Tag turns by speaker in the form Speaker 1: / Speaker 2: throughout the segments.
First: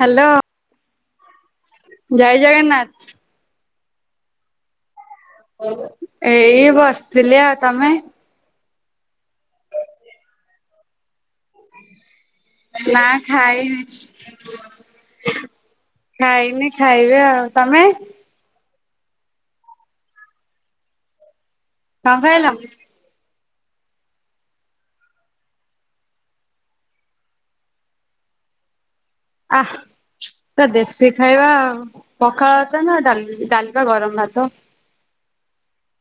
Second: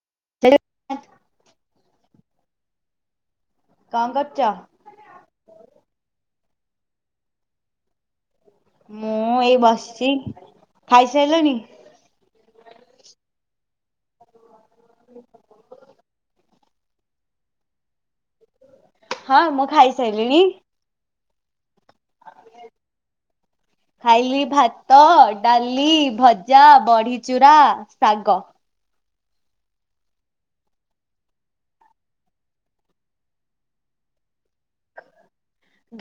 Speaker 1: Hello.
Speaker 2: [unintelligible]
Speaker 1: ଜୟ ଜଗନ୍ନାଥ।
Speaker 2: କଁ କରୁଚ?
Speaker 1: ଏଇ ବସିଥିଲି ଆଉ ତମେ?
Speaker 2: ମୁଁ ଏଇ ବସିଚି, ଖାଇସାଇଲଣି?
Speaker 1: ନା ଖାଇନି।
Speaker 2: [unintelligible]
Speaker 1: ଖାଇନି ଖାଇବା, ଆଉ ତମେ?
Speaker 2: ହଁ ମୁଁ ଖାଇସାଇଲିଣି।
Speaker 1: କଁ ଖାଇଲ?
Speaker 2: ଖାଇଲି ଭାତ, ଡାଲି, ଭଜା, ବଢିଚୁରା, ଶାଗ।
Speaker 1: ଆ ପୁରା ଦେଖି ଖାଇବା ଆଉ। ପଖାଳ ଭାତ ନା ଡାଲି ଡାଲି ପା ଗରମ ଭାତ।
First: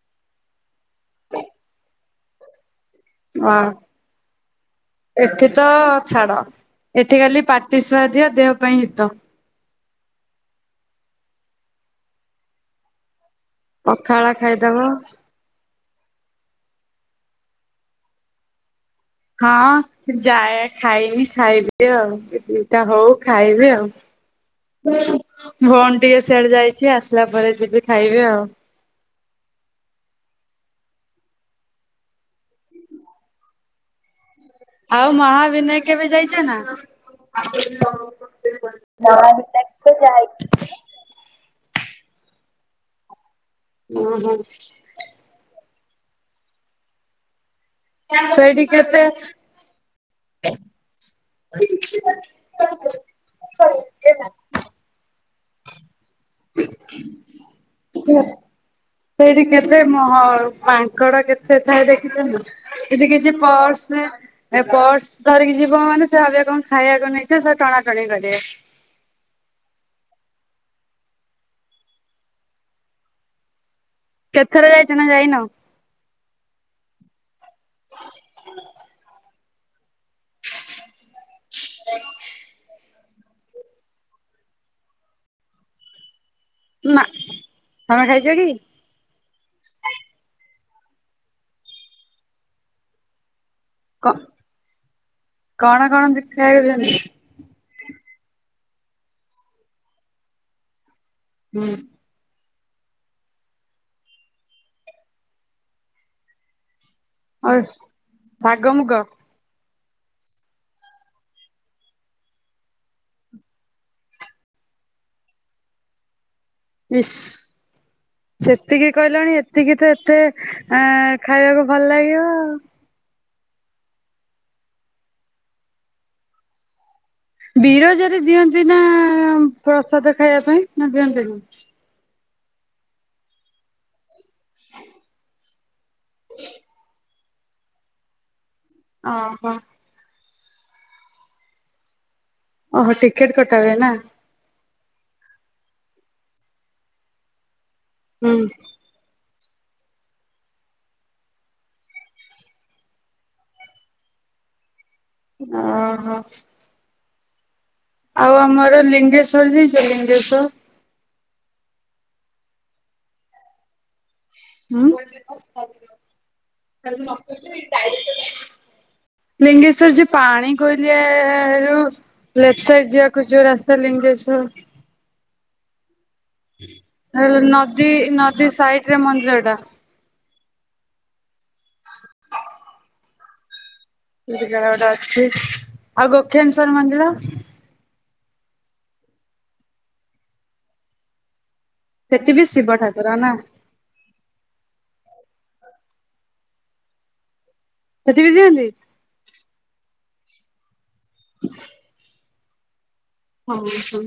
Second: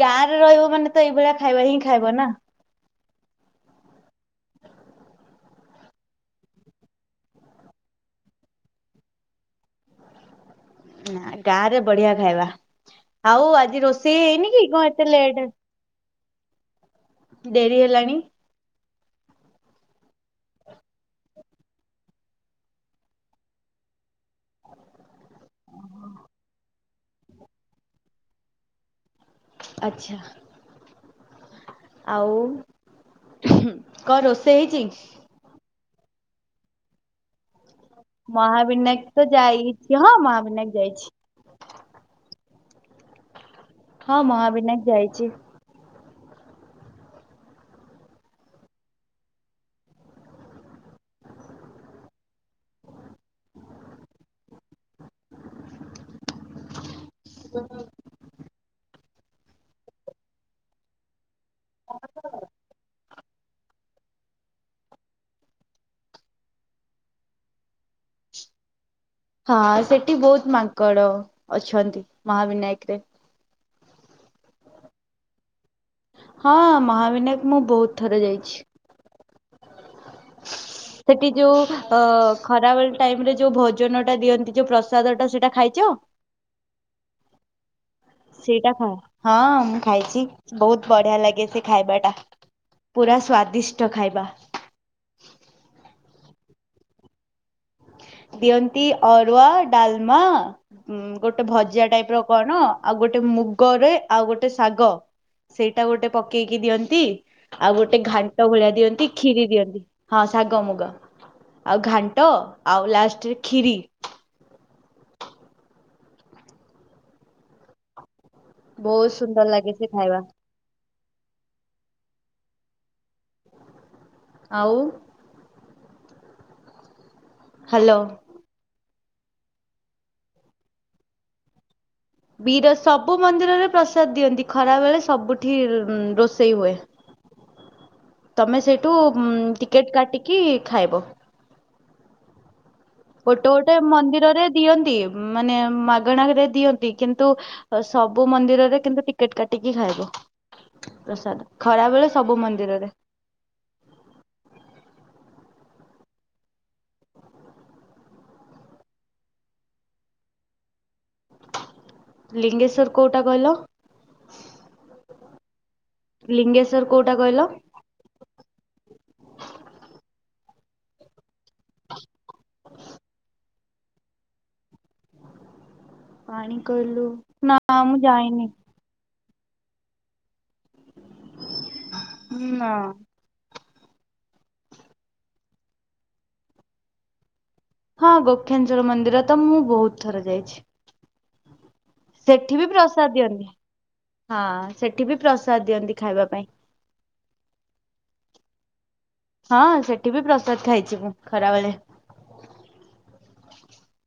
Speaker 2: ଗାଁ ରେ ରହିବ ମାନେ ତ ଏଇଭଳିଆ ଖାଇବା ହିଁ ଖାଇବ ନା।
Speaker 1: [unintelligible] ଏଠି ତ ଛାଡ ଏଠି ଖାଲି ପାଟି ସୁଆଦିଅ ଦେହ ପାଇଁ ହିତ।
Speaker 2: ନା ଗାଁ ରେ ବଢିଆ ଖାଇବା, ଆଉ ଆଜି ରୋଷେଇ
Speaker 1: ପଖାଳ
Speaker 2: ହେଇନି କି
Speaker 1: ଖାଇଦବ
Speaker 2: କଁ ଏତେ ଲେଟ ଡେରି ହେଲାଣି।
Speaker 1: ହଁ। ଯାଏ ଖାଇନି ଖାଇବି ଆଉ ଈଟିଲି ଟା ହଉ ଖାଇବି ଆଉ। ଭଉଣୀ ଟିକେ ସିଆଡେ ଯାଇଚି ଆସିଲା ପରେ ଯିବି ଖାଇବି ଆଉ।
Speaker 2: ଆଚ୍ଛା। ଆଉ। କ ରୋଷେଇ ହେଇଚି?
Speaker 1: ଆଉ ମହାବନାୟ କେବେ ଯାଇଚ ନା?
Speaker 2: ମହାବିନାୟକ ତ ଯାଇଚି ହଁ ମହାବିନାୟକ ଯାଇଛି। ହଁ ମହାବିନାୟକ ଯାଇଚି।
Speaker 1: ସେଇଟି କେତେ [unintelligible] [unintelligible] ସେଇଠି କେତେ ମ ହ ମାଙ୍କଡ କେତେ ଥାଏ ଦେଖିଚ ନା। ଏଥି କିଛି ପର୍ସ ଏ ପର୍ସ ଧରିକି ଯିବ ମାନେ, ସେ ଭାବିବେ କଁ ଖାଇବାକୁ ନେଇଚ ସେ ଟଣାଟଣି କରିବେ।
Speaker 2: ହଁ ସେଟି ବହୁତ ମାଙ୍କଡ ଅଛନ୍ତି ମହାବିନାୟକ ରେ।
Speaker 1: କେତେଥର ଯାଇଚ ନା ଯାଇନ?
Speaker 2: ହଁ ମହାବିନାୟକ ମୁଁ ବହୁତ ଥର ଯାଇଚି। ସେଟି ଯୋଉ ଅ ଖରା ବେଳ ଟାଇମ ରେ ଯୋଉ ଭୋଜନ ଟା ଦିଅନ୍ତି ଯୋଉ ପ୍ରସାଦ ଟା ସେଟା ଖାଇଚ?
Speaker 1: ନା, ତମେ ଖାଇ
Speaker 2: ସେଇଟା ଖା ହଁ ମୁଁ ଖାଇଚି, ବହୁତ ବଢିଆ ଲାଗେ ସେ ଖାଇବା ଟା ପୁରା ସ୍ଵାଦିସ ଷ୍ଟ
Speaker 1: କ
Speaker 2: ଖାଇବା।
Speaker 1: କଣ କଣ [unintelligible] ଖାଇବାକୁ ଦିଅନ୍ତି?
Speaker 2: ଦିଅନ୍ତି ଅରୁଆ ଡାଲମା ଗୋଟେ
Speaker 1: ହୁଁ
Speaker 2: ଭଜା ଟାଇପ ର କଣ ଆଉ ଗୋଟେ ମୁଗରେ, ଆଉ ଗୋଟେ ଶାଗ ସେଇଟା ଗୋଟେ ପକେଇକି ଦିଅନ୍ତି। ଆଉ ଗୋଟେ ଘାଣ୍ଟ
Speaker 1: ଶାଗ
Speaker 2: ଭଳିଆ
Speaker 1: ମୁଗ
Speaker 2: ଦିଅନ୍ତି ଖିରି ଦିଅନ୍ତି। ହଁ ଶାଗ ମୁଗ ଆଉ ଘାଣ୍ଟ ଆଉ ଲାଷ୍ଟରେ ଖିରି।
Speaker 1: ଇସ୍ ସେତିକି
Speaker 2: ବହୁତ
Speaker 1: କହିଲଣି
Speaker 2: ସୁନ୍ଦର ଲାଗେ
Speaker 1: ଏତିକି
Speaker 2: ସେ
Speaker 1: ତ ଏତେ
Speaker 2: ଖାଇବା
Speaker 1: ଆଁ ଖାଇବାକୁ ଭଲ ଲାଗିବ।
Speaker 2: ଆଉ ହ୍ୟାଲୋ
Speaker 1: ବିରଜାରେ ଦିଅନ୍ତି ନା ପ୍ରସାଦ ଖାଇବା ପାଇଁ ନା ଦିଅନ୍ତି ନି?
Speaker 2: ବିର ସବୁ ମନ୍ଦିରରେ ପ୍ରସାଦ ଦିଅନ୍ତି ଖରା ବେଳେ ସବୁଠି ଉଁ ରୋଷେଇ ହୁଏ। ତମେ ସେଠୁ
Speaker 1: ଓହୋ
Speaker 2: ଟିକେଟ୍ କାଟିକି ଖାଇବ।
Speaker 1: ଓ ହୋ ଟିକ୍
Speaker 2: ଗୋଟେ ଗୋଟେ ମନ୍ଦିରରେ ଦିଅନ୍ତି। ମାନେ ମାଗଣା ରେ ଦିଅନ୍ତି। କିନ୍ତୁ? ଅ ସବୁ
Speaker 1: ହୁଁ
Speaker 2: ମନ୍ଦିରରେ କିନ୍ତୁ ଟିକ କେଟ୍ କାଟିକି ଖାଇବ ପ୍ରସାଦ ଖରାବେେଳେ ସବୁ ମନ୍ଦିରରେ।
Speaker 1: ଓ ହ ଆଉ ଆମର ଲିଙ୍ଗେଶ୍ଵର ଯାଇଛ? ଲିଙ୍ଗେଶ୍ଵର
Speaker 2: ଲିଙ୍ଗେଶ୍ଵର କୋଉଟା କହିଲ? ଲିଙ୍ଗେଶ୍ଵର କୋଉଟା କହିଲ
Speaker 1: ଉଁ ଲିଙ୍ଗେଶ୍ୱର ଯେ ପାଣିିକୋଇଲି ରେ ଯୋଉ ଲେଫ୍ଟ ସାଇଡ୍ ଯିବାକୁ ଯୋଉ ରାସ୍ତା ଲିଙ୍ଗେଶ୍ୱର
Speaker 2: ପାଣି କୋଇଲୁ
Speaker 1: ହେଲ
Speaker 2: ନା
Speaker 1: ନଦୀ
Speaker 2: ମୁଁ ଯାଇନି
Speaker 1: ନଦୀ ସାଇଟ୍ ରେ ମନ୍ଦିର ଟା।
Speaker 2: ନାଁ
Speaker 1: ସେଇଠି କାଳେ ଗୋଟେ ଅଛି ଆଉ ଗୋକ୍ଷେନସ୍ୱର ମନ୍ଦିର।
Speaker 2: ହଁ ଗୋକ୍ଷେନସ୍ୱର ମନ୍ଦିର ତ ମୁଁ ବହୁତ ଥର ଯାଇଛି। ସେଠି ବି
Speaker 1: ଶିବ ଠାକୁର
Speaker 2: ପ୍ରସାଦ
Speaker 1: ନା
Speaker 2: ଦିଅନ୍ତି, ହଁ ସେଠି ବି ପ୍ରସାଦ ଦିଅନ୍ତି ଖାଇବା ପାଇଁ।
Speaker 1: ସେଠି ବି ଦିଅନ୍ତି?
Speaker 2: ହଁ ସେଠି ବି ପ୍ରସାଦ ଖାଇଛି ମୁଁ ଖରାବେଳେ।
Speaker 1: ଓ ହଁ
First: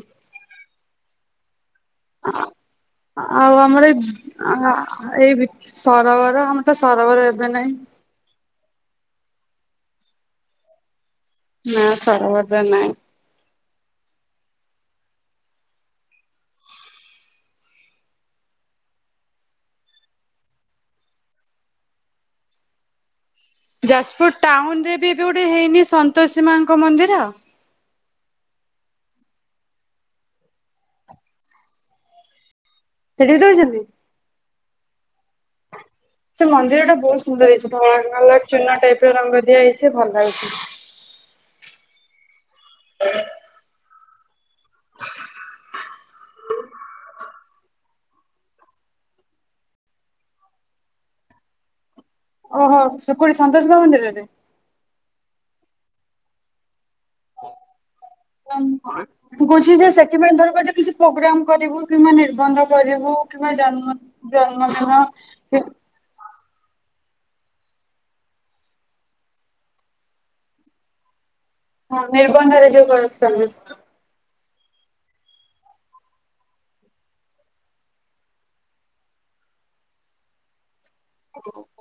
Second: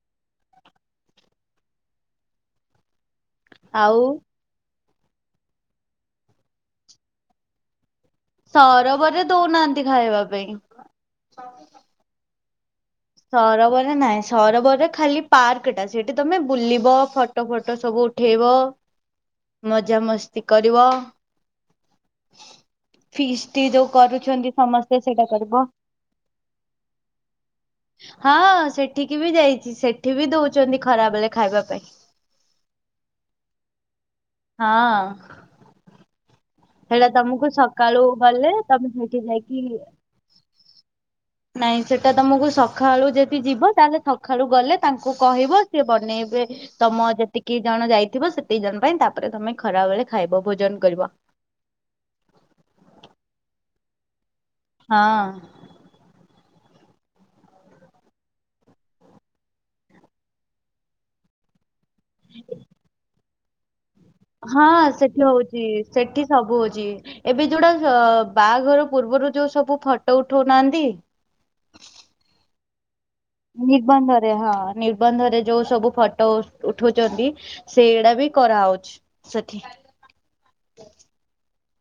Speaker 1: ଅ ଆଉ ଆମର ଯ ଆ ଏଇ ବି ସରୋବର ଆମର ତ ସରୋବର ଏବେ ନାଇଁ।
Speaker 2: ସରୋବରରେ ଦୋଉନାହାନ୍ତି ଖାଇବା ପାଇଁ।
Speaker 1: ନା ସରବରରେ ନାଇଁ।
Speaker 2: ସରୋବର ରେ ନାଇଁ, ସରୋବର ରେ ଖାଲି ପାର୍କ ଟା ସେଠି ତମେ ବୁଲିବ ଫଟ ଟ ଫଟ ସବୁ ଉଠେଇବ ମଜା ମସ୍ତି କରିବ।
Speaker 1: [inaudible]
Speaker 2: ଫିଷ୍ଟି ଯୋଉ
Speaker 1: ଯାଜପୁର
Speaker 2: କରୁଛନ୍ତି
Speaker 1: ଟାଉନ ରେ
Speaker 2: ସମସ୍ତେ
Speaker 1: ବି ଏବେ
Speaker 2: ସେଇଟା
Speaker 1: ଗୋଟେ
Speaker 2: କରିବ
Speaker 1: ହେଇନି ସନ୍ତୋଷୀ ମାଙ୍କ ମନ୍ଦିର?
Speaker 2: ହଁ, ସେଠିକି ବି ଯାଇଛି ସେଠି ବି ଦଉଚନ୍ତି ଖରାବେଳେ ଖାଇବା ପାଇଁ।
Speaker 1: ସେଠିବି ଦଉଚନ୍ତି?
Speaker 2: ହଁ
Speaker 1: ସେ ମନ୍ଦିର ଟା
Speaker 2: ସେଇଟା
Speaker 1: ବହୁତ ସୁନ୍ଦର
Speaker 2: ତମକୁ
Speaker 1: ହେଇଚି ଧଳା
Speaker 2: ସକାଳୁ
Speaker 1: କଲର
Speaker 2: ଗଲେ
Speaker 1: ଚୁନ
Speaker 2: ତମେ
Speaker 1: ଟାଇପ
Speaker 2: ସେଇଠି
Speaker 1: ରଙ୍ଗ
Speaker 2: ଯାଇକି
Speaker 1: ଦିଆ ହେଇଚି ଭଲ ଲାଗୁଚି। [unintelligible]
Speaker 2: ନାଇଁ ସେଟା ତମକୁ ସଖାଳୁ ଯଦି ଯିବ ତାହେଲେ ସକାଳୁ ଗଲେ ତାଙ୍କୁ କହିବ ସିଏ ବନେଇବେ ତମ ଯେତିକି ଜଣ ଯାଇଥିବ ସେତିକି ଜଣ ପାଇଁ ତାପରେ ତମେ ଖରା ବେଳେ ଖାଇବ ଭୋଜନ କରିବ।
Speaker 1: ଓହୋ ସେପଟେ ସନ୍ତୋଷୀ ମା ମନ୍ଦିରରେ?
Speaker 2: ହଁ
Speaker 1: ମୁଁ କହୁଛି ଯେ ସେଥିପାଇଁ ଧର ଗୋଟେ କିଛି ପ୍ରୋଗ୍ରାମ କରିବୁ କିମ୍ବା ନିର୍ବନ୍ଧ କରିବୁ କିମ୍ବା ଜନ୍ମ
Speaker 2: ହଁ
Speaker 1: ଜନ୍ମଦିନ
Speaker 2: ସେଠି ହଉଛି
Speaker 1: କି
Speaker 2: ସେଠି ସବୁ ହୋଉଚି। ଏବେ ଯୋଉଟା ଅ ବାହାଘର ପୂର୍ବରୁ ଯୋଉ ସବୁ ଫଟୋ ଉଠଉନାହାନ୍ତି?
Speaker 1: ହଁ ନିର୍ବନ୍ଧରେ ଯୋଉ କରନ୍ତ
Speaker 2: ନିର୍ବନ୍ଧ ରେ ହଁ ନିର୍ବନ୍ଧରେ ଯୋଉ ସବୁ ଫଟୋ ଉଠୁଚନ୍ତି ସେଇଗୁଡା ବି କରାହୋଉଚି। ସେଠି
Speaker 1: [unintelligible]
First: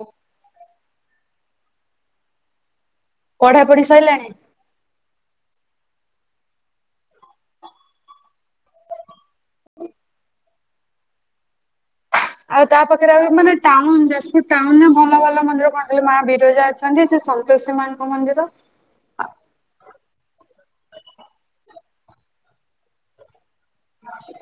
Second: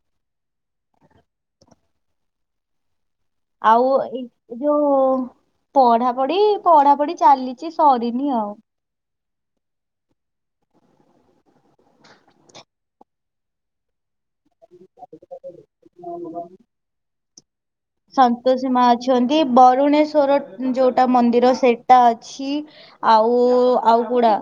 Speaker 1: ପଢାପଢି
Speaker 2: ଆଉ ଏ
Speaker 1: ସରିଲାଣି?
Speaker 2: ଏ ଯୋଉ ପଢାପଢି ପଢାପଢି ଚାଲିଛି ସରିନି ଆଉ।
Speaker 1: ଆଉ ତା ପାଖରେ ଆ ମାନେ ଟାଉନ୍ ଯାଜପୁର। ଟାଉନ ରେ ଭଲ ଭଲ ମନ୍ଦିର କଣ କହିଲ ମା ବିରଜା ଅଛନ୍ତି ସେ ସନ୍ତୋଷୀ ମାଙ୍କ ମନ୍ଦିର।
Speaker 2: ସନ୍ତୋଷୀ ମା ଅଛନ୍ତି ବରୁଣେଶ୍ଵର ଯୋଉଟା ମନ୍ଦିର ସେଇଟା ଅଛି ଆଉ ଆଉ କଉଡା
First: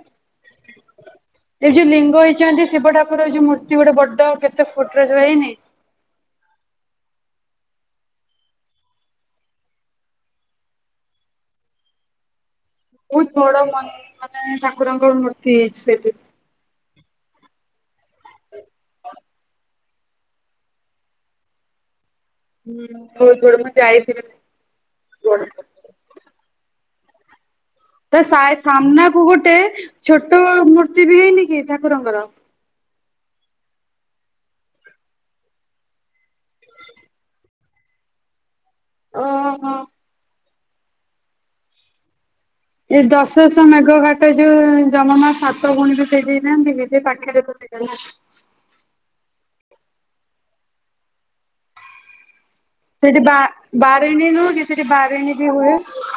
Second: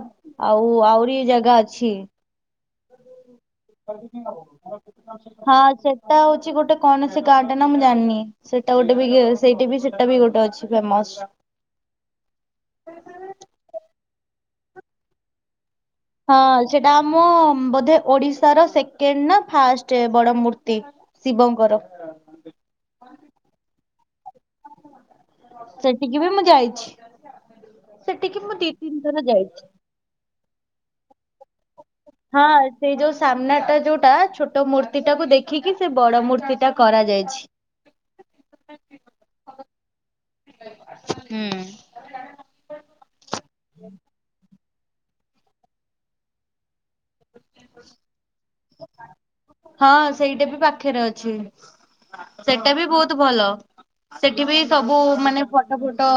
Speaker 2: ଆଉ ଆହୁରି ଜାଗା ଅଛି।
Speaker 1: ବଇଛନ୍ତି ଶିବ ଠାକୁର ଯୋଉ ମୂର୍ତ୍ତି ଗୋଟେ ବଡ କେତେ ଫୁଟ୍ ର ଯୋଉ ହେଇନି।
Speaker 2: ସେଇଟା ହଉଛି ଗୋଟେ କୌଣସି ଗାର୍ଡ ନ ମୁଁ ଜାଣିନି। ସେଇଟା ଗୋଟେ ବି ସେଇଠି ବି ସେଟା ବି ଗୋଟେ ଅଛି ଫେମସ।
Speaker 1: ବହୁତ ବଡ ମ ମାନେ ଠାକୁରଙ୍କ ମୂର୍ତ୍ତି ହେଇଛି ସେଠି।
Speaker 2: ହଁ, ସେଟା ଆମ ବୋଧେ ଓଡିଶାର ସେକେଣ୍ଡ ନା ଫାଷ୍ଟେ ବଡ ମୂର୍ତ୍ତି। ଶିବଙ୍କର।
Speaker 1: ବହୁତ ବଡ଼ ମୁଁ ଯାଇଥିଲି। [unintelligible]
Speaker 2: ସେଠିକି ବି ମୁଁ ଯାଇଛି।
Speaker 1: ତା
Speaker 2: ସେଠିକି
Speaker 1: ସାଇ
Speaker 2: ମୁଁ ଦି ତିନି
Speaker 1: ସାମ୍ନାକୁ
Speaker 2: ଥର
Speaker 1: ଗୋଟେ
Speaker 2: ଯାଇଛି।
Speaker 1: ଛୋଟ ମୂର୍ତ୍ତି ବି ହେଇନି କି ଠାକୁରଙ୍କର।
Speaker 2: ହଁ ସେଇ ଯୋଉ ସାମ୍ନା ଟା ଯୋଉଟା ଛୋଟ ମୂର୍ତ୍ତି ଟାକୁ ଦେଖିକି ସେ ବଡ ମୂର୍ତ୍ତି ସେଟା କରାଯାଇଛି।
Speaker 1: ଓହୋ।
Speaker 2: ହୁଁ।
Speaker 1: ଏଇ ଦଶଶହ ମେଘ ଘାଟ ଯୋଉ ଜମାମା ସାତ ଗୁଣିରୁ ଦେଇ ଦେଇ ନାହାନ୍ତି କି। ସେଇ ପାଖେରେ ତ [unintelligible]
Speaker 2: ହଁ, ସେଇଟା ବି ପାଖରେ ଅଛି। ସେଟା ବି ବହୁତ
Speaker 1: ସେଠି ବା
Speaker 2: ଭଲ
Speaker 1: ବାରେଣୀ
Speaker 2: ସେଠି
Speaker 1: ନୁହଁ
Speaker 2: ବି
Speaker 1: କି
Speaker 2: ସବୁ
Speaker 1: ବାରେଣୀ
Speaker 2: ମାନେ
Speaker 1: ବି ହୁଏ।
Speaker 2: ଫଟୋ ଫଟ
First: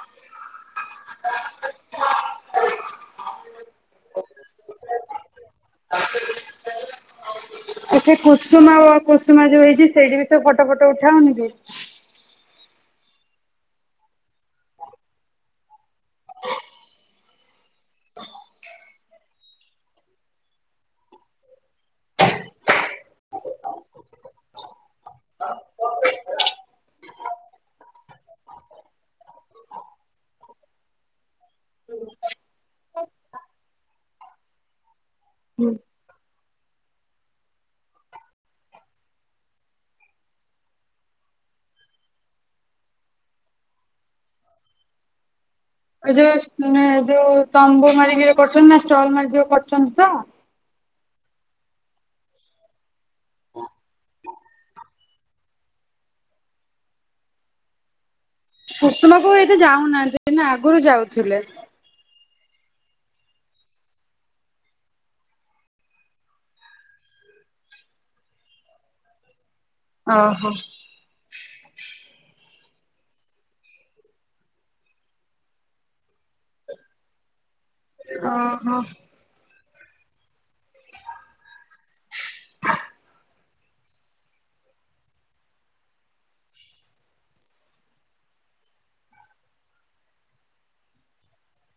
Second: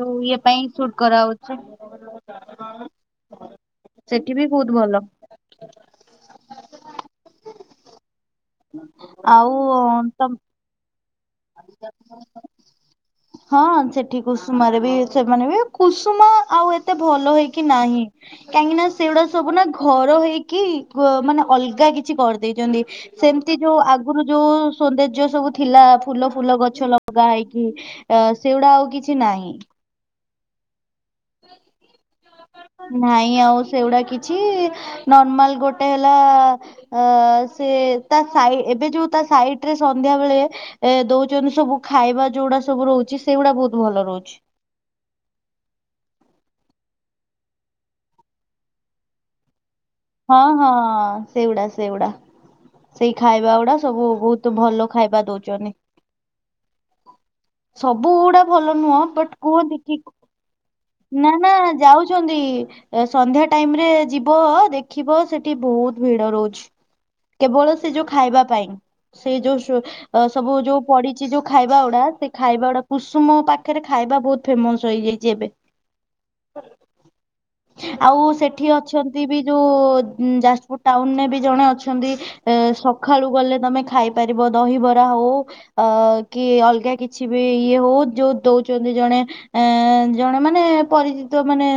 Speaker 2: ଯୋଉ ଇଏ ପାଇଁ ସୁଟ୍ କରାହଉଛି। ସେଠି ବି ବହୁତ୍ ଭଲ।
Speaker 1: ସେଠି କୁସୁମା କୁସୁମା
Speaker 2: ଆଉ
Speaker 1: ଯୋଉ ହେଇଛି ସେଇଠି ବି
Speaker 2: ତ
Speaker 1: ସବୁ ଫଟୋ ଫଟ ଉଠାହଉନି କି। ହଁ!
Speaker 2: ହଁ, ସେଠି କୁସୁମାରେ ବି ସେମାନେ ବି କୁସୁମା ଆଉ ଏତେ ଭଲ ହେଇକି ନାହିଁ। କାହିଁକି ନା ସେଗୁଡା ସବୁ ନା ଘର ହେଇକି ମାନେ ଅଲଗା କିଛି କରିଦେଇଛନ୍ତି। ସେମିତି ଯୋଉ ଆଗରୁ ଯୋଉ ସୌନ୍ଦର୍ଯ୍ୟ ସବୁ ଥିଲା। ଫୁଲ ଫୁଲ ଗଛ ଲଗା ହେଇକି ସେଗୁଡା ଆଉ କିଛି ନାହିଁ।
Speaker 1: ହୁଁ
Speaker 2: ନାଇଁ ଆଉ ସେଗୁଡା କିଛି ନର୍ମାଲ ଗୋଟେ ହେଲା। ଅ ସେ ତା ସାଇ ଏବେ ଯୋଉ ତା ସାଇଡ଼ରେ ସନ୍ଧ୍ୟା ବେଳେ। ଏ ଦଉଛନ୍ତି ସବୁ ଖାଇବା ଯୋଉଗଡା ସବୁ ରହୁଛି ସେଇଗୁଡା ବହୁତ ଭଲ ରହୁଛି।
Speaker 1: ଏ ଯୋଉ ଯୋଉ ତମ୍ବୁ ମାରିକିରି କରୁଛନ୍ତି ନା ଷ୍ଟଲ ମାରିକ ଯଉ କରୁଛନ୍ତି ତ।
Speaker 2: ହଁ ହଁ ସେଇଗୁଡା ସେଗୁଡା ସେଇ ଖାଇବା ଗୁଡା ସବୁ ବହୁତ ଭଲ। ଖାଇବା ଦଉଛନ୍ତି ସବୁ ଗୁଡା ଭଲ ନୁହଁ
Speaker 1: କୁସୁମାକୁ
Speaker 2: ବଟ୍ କଉ
Speaker 1: ଏତେ
Speaker 2: ଦିକି
Speaker 1: ଯାଉନାହାନ୍ତି ନା ଆଗରୁ
Speaker 2: ନା
Speaker 1: ଯାଉଥିଲେ।
Speaker 2: ନା ଯାଉ ଉଛନ୍ତି ସନ୍ଧ୍ୟା ଟାଇମରେ ଯିବ ଦେ ଖିବ ସେଠି ବହୁତ ଭିଡ ରହୁଛି କେବଳ ସେ ଯୋଉ ଖାଇବା ପାଇଁ। ସେ ଯୋଉ ସୁ
Speaker 1: ଓହୋ।
Speaker 2: ସବୁ ଯୋଉ। ପଡିଛି ଯୋଉ ଖାଇବା ଗୁଡା ସେ ଖାଇବା ଗୁଡା କୁସୁମ ପାଖରେ ଖାଇବା ବହୁତ ଫେମସ ହେଇଯାଇଛି ଏବେ। ଆଉ ସେଠି
Speaker 1: ଓହୋ
Speaker 2: ଅଛନ୍ତି ବି ଯଉ ଯାଜପୁର ଟାଉନରେ ବି ଜଣେ ଅଛନ୍ତି। ଏ ସଖାଳୁ ଗଲେ ତମେ ଖାଇପାରିବ ଦହିବରା ହଉ। ଅ କି ଅଲଗା କିଛି ବି ଇଏ ହଉ ଯୋଉ ଦଉଛନ୍ତି ଜଣେ। ଏ ଜଣେ ମାନେ ପରିଚିତ ମାନେ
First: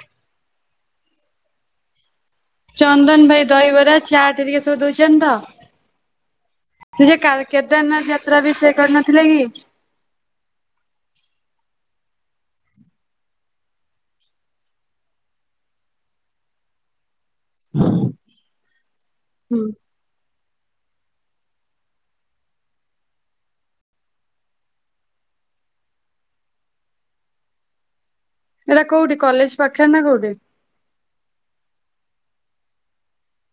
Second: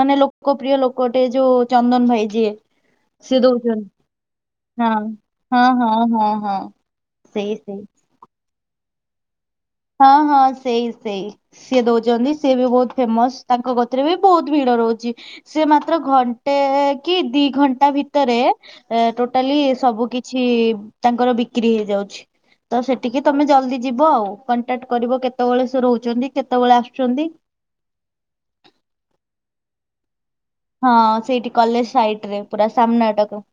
Speaker 2: ମାନେ ଲୋକପ୍ରିୟ ଲୋକଟେ ଯୋଉ ଚ ନ୍ଦନ ଭାଇ ଯିଏ।
Speaker 1: ଚନ୍ଦନ
Speaker 2: ସିଏ
Speaker 1: ଭାଇ
Speaker 2: ଦଉଛନ୍ତି
Speaker 1: ଦହିବରା ଚାଟ ହେରିକା ସବୁ
Speaker 2: ହଁ
Speaker 1: ଦଉଛନ୍ତି
Speaker 2: ହଁ ହଁ ହଁ ହଁ
Speaker 1: ତ। ସେ ଯେ କା
Speaker 2: ସେଇ ସେଇ
Speaker 1: କେଦାରନାଥ ଯାତ୍ରା ବି ସେ କରିନଥିଲେ କି?
Speaker 2: ହଁ ହଁ ସେଇ ସେଇ। ସିଏ ଦଉଚନ୍ତି। ସିଏ ବି ବହୁତ୍ ଫେମସ୍। ତାଙ୍କ ଗତିରେ ବି ବହୁତ୍ ଭିଡ ରହୁଚି। ସେ ମାତ୍ର ଘଣ୍ଟେ କି ଦି ଘଣ୍ଟା ଭିତରେ ଟୋଟାଲି
Speaker 1: ହୁଁ।
Speaker 2: ସବୁ କି ଛି ତାଙ୍କର ବିକ୍ରି ହେଇଯାଉଛି ତ ସେଠିକି ତମେ ଜଲଦି ଯିବ ଆଉ। କଣ୍ଟାକ୍ଟ୍ କରିବ କେତବେଳେ ସେ ରହୁଚନ୍ତି କେତବେଳେ ଆସୁଚନ୍ତି।
Speaker 1: ଏଇଟା କୋଉଠି କଲେଜ ପାଖରେ ନା କୋଉଠି?
Speaker 2: ହଁ ସେଇଠି କଲେଜ ସାଇଟ୍ ରେ ପୁରା ସାମ୍ନା ଟାକୁ।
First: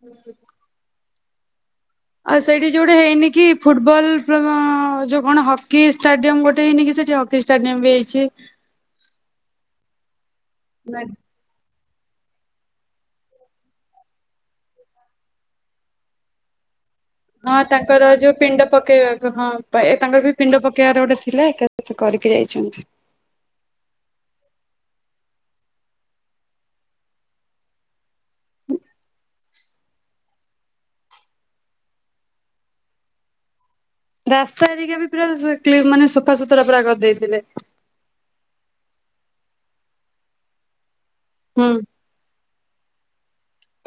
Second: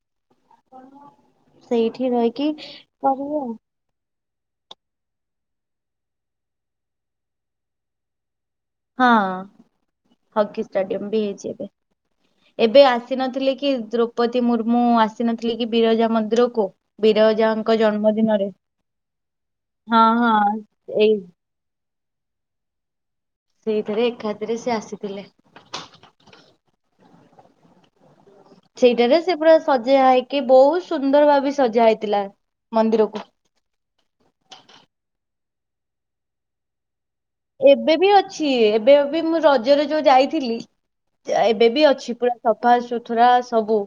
Speaker 1: ହୁଁ
Speaker 2: ସେଇଠି ରହିକି କରିବ ଆଉ।
Speaker 1: ଫୁଟବଲ୍ [unintelligible] ଯୋଉ କଣ ହକି ଷ୍ଟାଡିୟମ ଗୋଟେ ହେଇନି କି ସେଠି ହକି ଷ୍ଟାଡିୟମ ବି ହେଇଚି।
Speaker 2: ହଁ ହକି ଷ୍ଟାଡିୟମ ବି ହେଇଚି ଏବେ। ଏବେ ଆସିନଥିଲେ କି ଦ୍ରୌପଦୀ ମୁର୍ମୁ ଆସିନଥିଲେି କି ବିରଜା ମନ୍ଦିରକୁ।
Speaker 1: ହଁ
Speaker 2: ବିରଜାଙ୍କ
Speaker 1: ତାଙ୍କର ଯୋଉ
Speaker 2: ଜନ୍ମଦିନରେ
Speaker 1: ପିଣ୍ଡ ପକେଇବାକୁ ହଁ ଏ
Speaker 2: ହଁ
Speaker 1: ତାଙ୍କର ବି ପିଣ୍ଡ
Speaker 2: ହଁ
Speaker 1: ପକେଇବାର
Speaker 2: ଏଇ
Speaker 1: ଗୋଟେ ଥିଲା ତ କିଛି କରିକି ଯାଇଚନ୍ତି।
Speaker 2: ସେଇଥେରେ ଏକାତିରେ ସେ ଆସିଥିଲେ। ସେଇଟାରେ ସେ ପୁରା ସଜା ହେଇକି ବହୁତ ସୁନ୍ଦର ଭାବେ ସଜା ହେଇଥିଲା ମନ୍ଦିରକୁ।
Speaker 1: ରାସ୍ତା ଆରିକା ବି ପୁରା ସେ କ୍ଲିନ୍ ମାନେ ସଫା ସୁତୁରା ପୁରା କରିଦେଇଥିଲେ।
Speaker 2: ଏବେ ବି ଅଛି ଏବେ ବି ମୁଁ ରଜରେ ଯୋଉ ଯାଇଥିଲି
Speaker 1: ହୁଁ
Speaker 2: ଏବେ ବି ଅଛି ପୁରା। ସଫା ସୁୁଥୁରା ସବୁ।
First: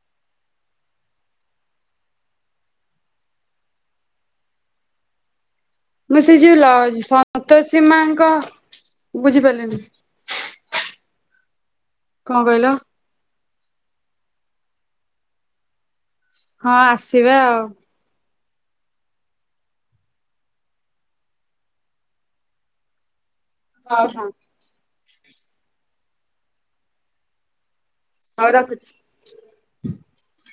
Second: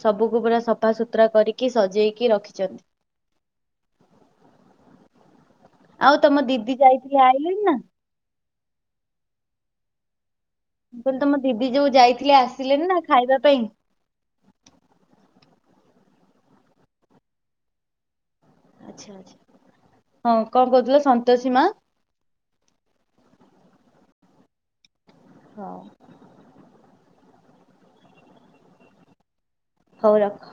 Speaker 2: ସବୁକୁ ପୁରା ସଫାସୁତୁରା କରିକି ସଜେଇକି ରଖିଚନ୍ତି। ଆଉ
Speaker 1: ମୁଁ ସେ
Speaker 2: ତମ
Speaker 1: ଯୋଉ ଲ
Speaker 2: ଦିଦି ଯାଇଥିଲେ ଆଇଲେଣି ନା?
Speaker 1: ସନ୍ତୋଷୀ ମାଙ୍କ ବୁଝିପାରିଲିନି।
Speaker 2: ମୁଁ କହିଲି ତମ ଦିଦି ଯୋଉ
Speaker 1: କଣ
Speaker 2: ଯାଇଥିଲେ
Speaker 1: କହିଲ
Speaker 2: ଆସିଲେନି ନା ଖାଇବା ପାଇଁ?
Speaker 1: ହଁ ଆସିବେ ଆଉ।
Speaker 2: ଆଚ୍ଛା ଆଛା ହଁ କଣ କହୁଥିଲେ ସନ୍ତୋଷୀ ମା
Speaker 1: ହଁ ହଁ।
Speaker 2: ହଉ।
Speaker 1: ହଉ ରଖୁଛି।
Speaker 2: ହଉ ରଖ।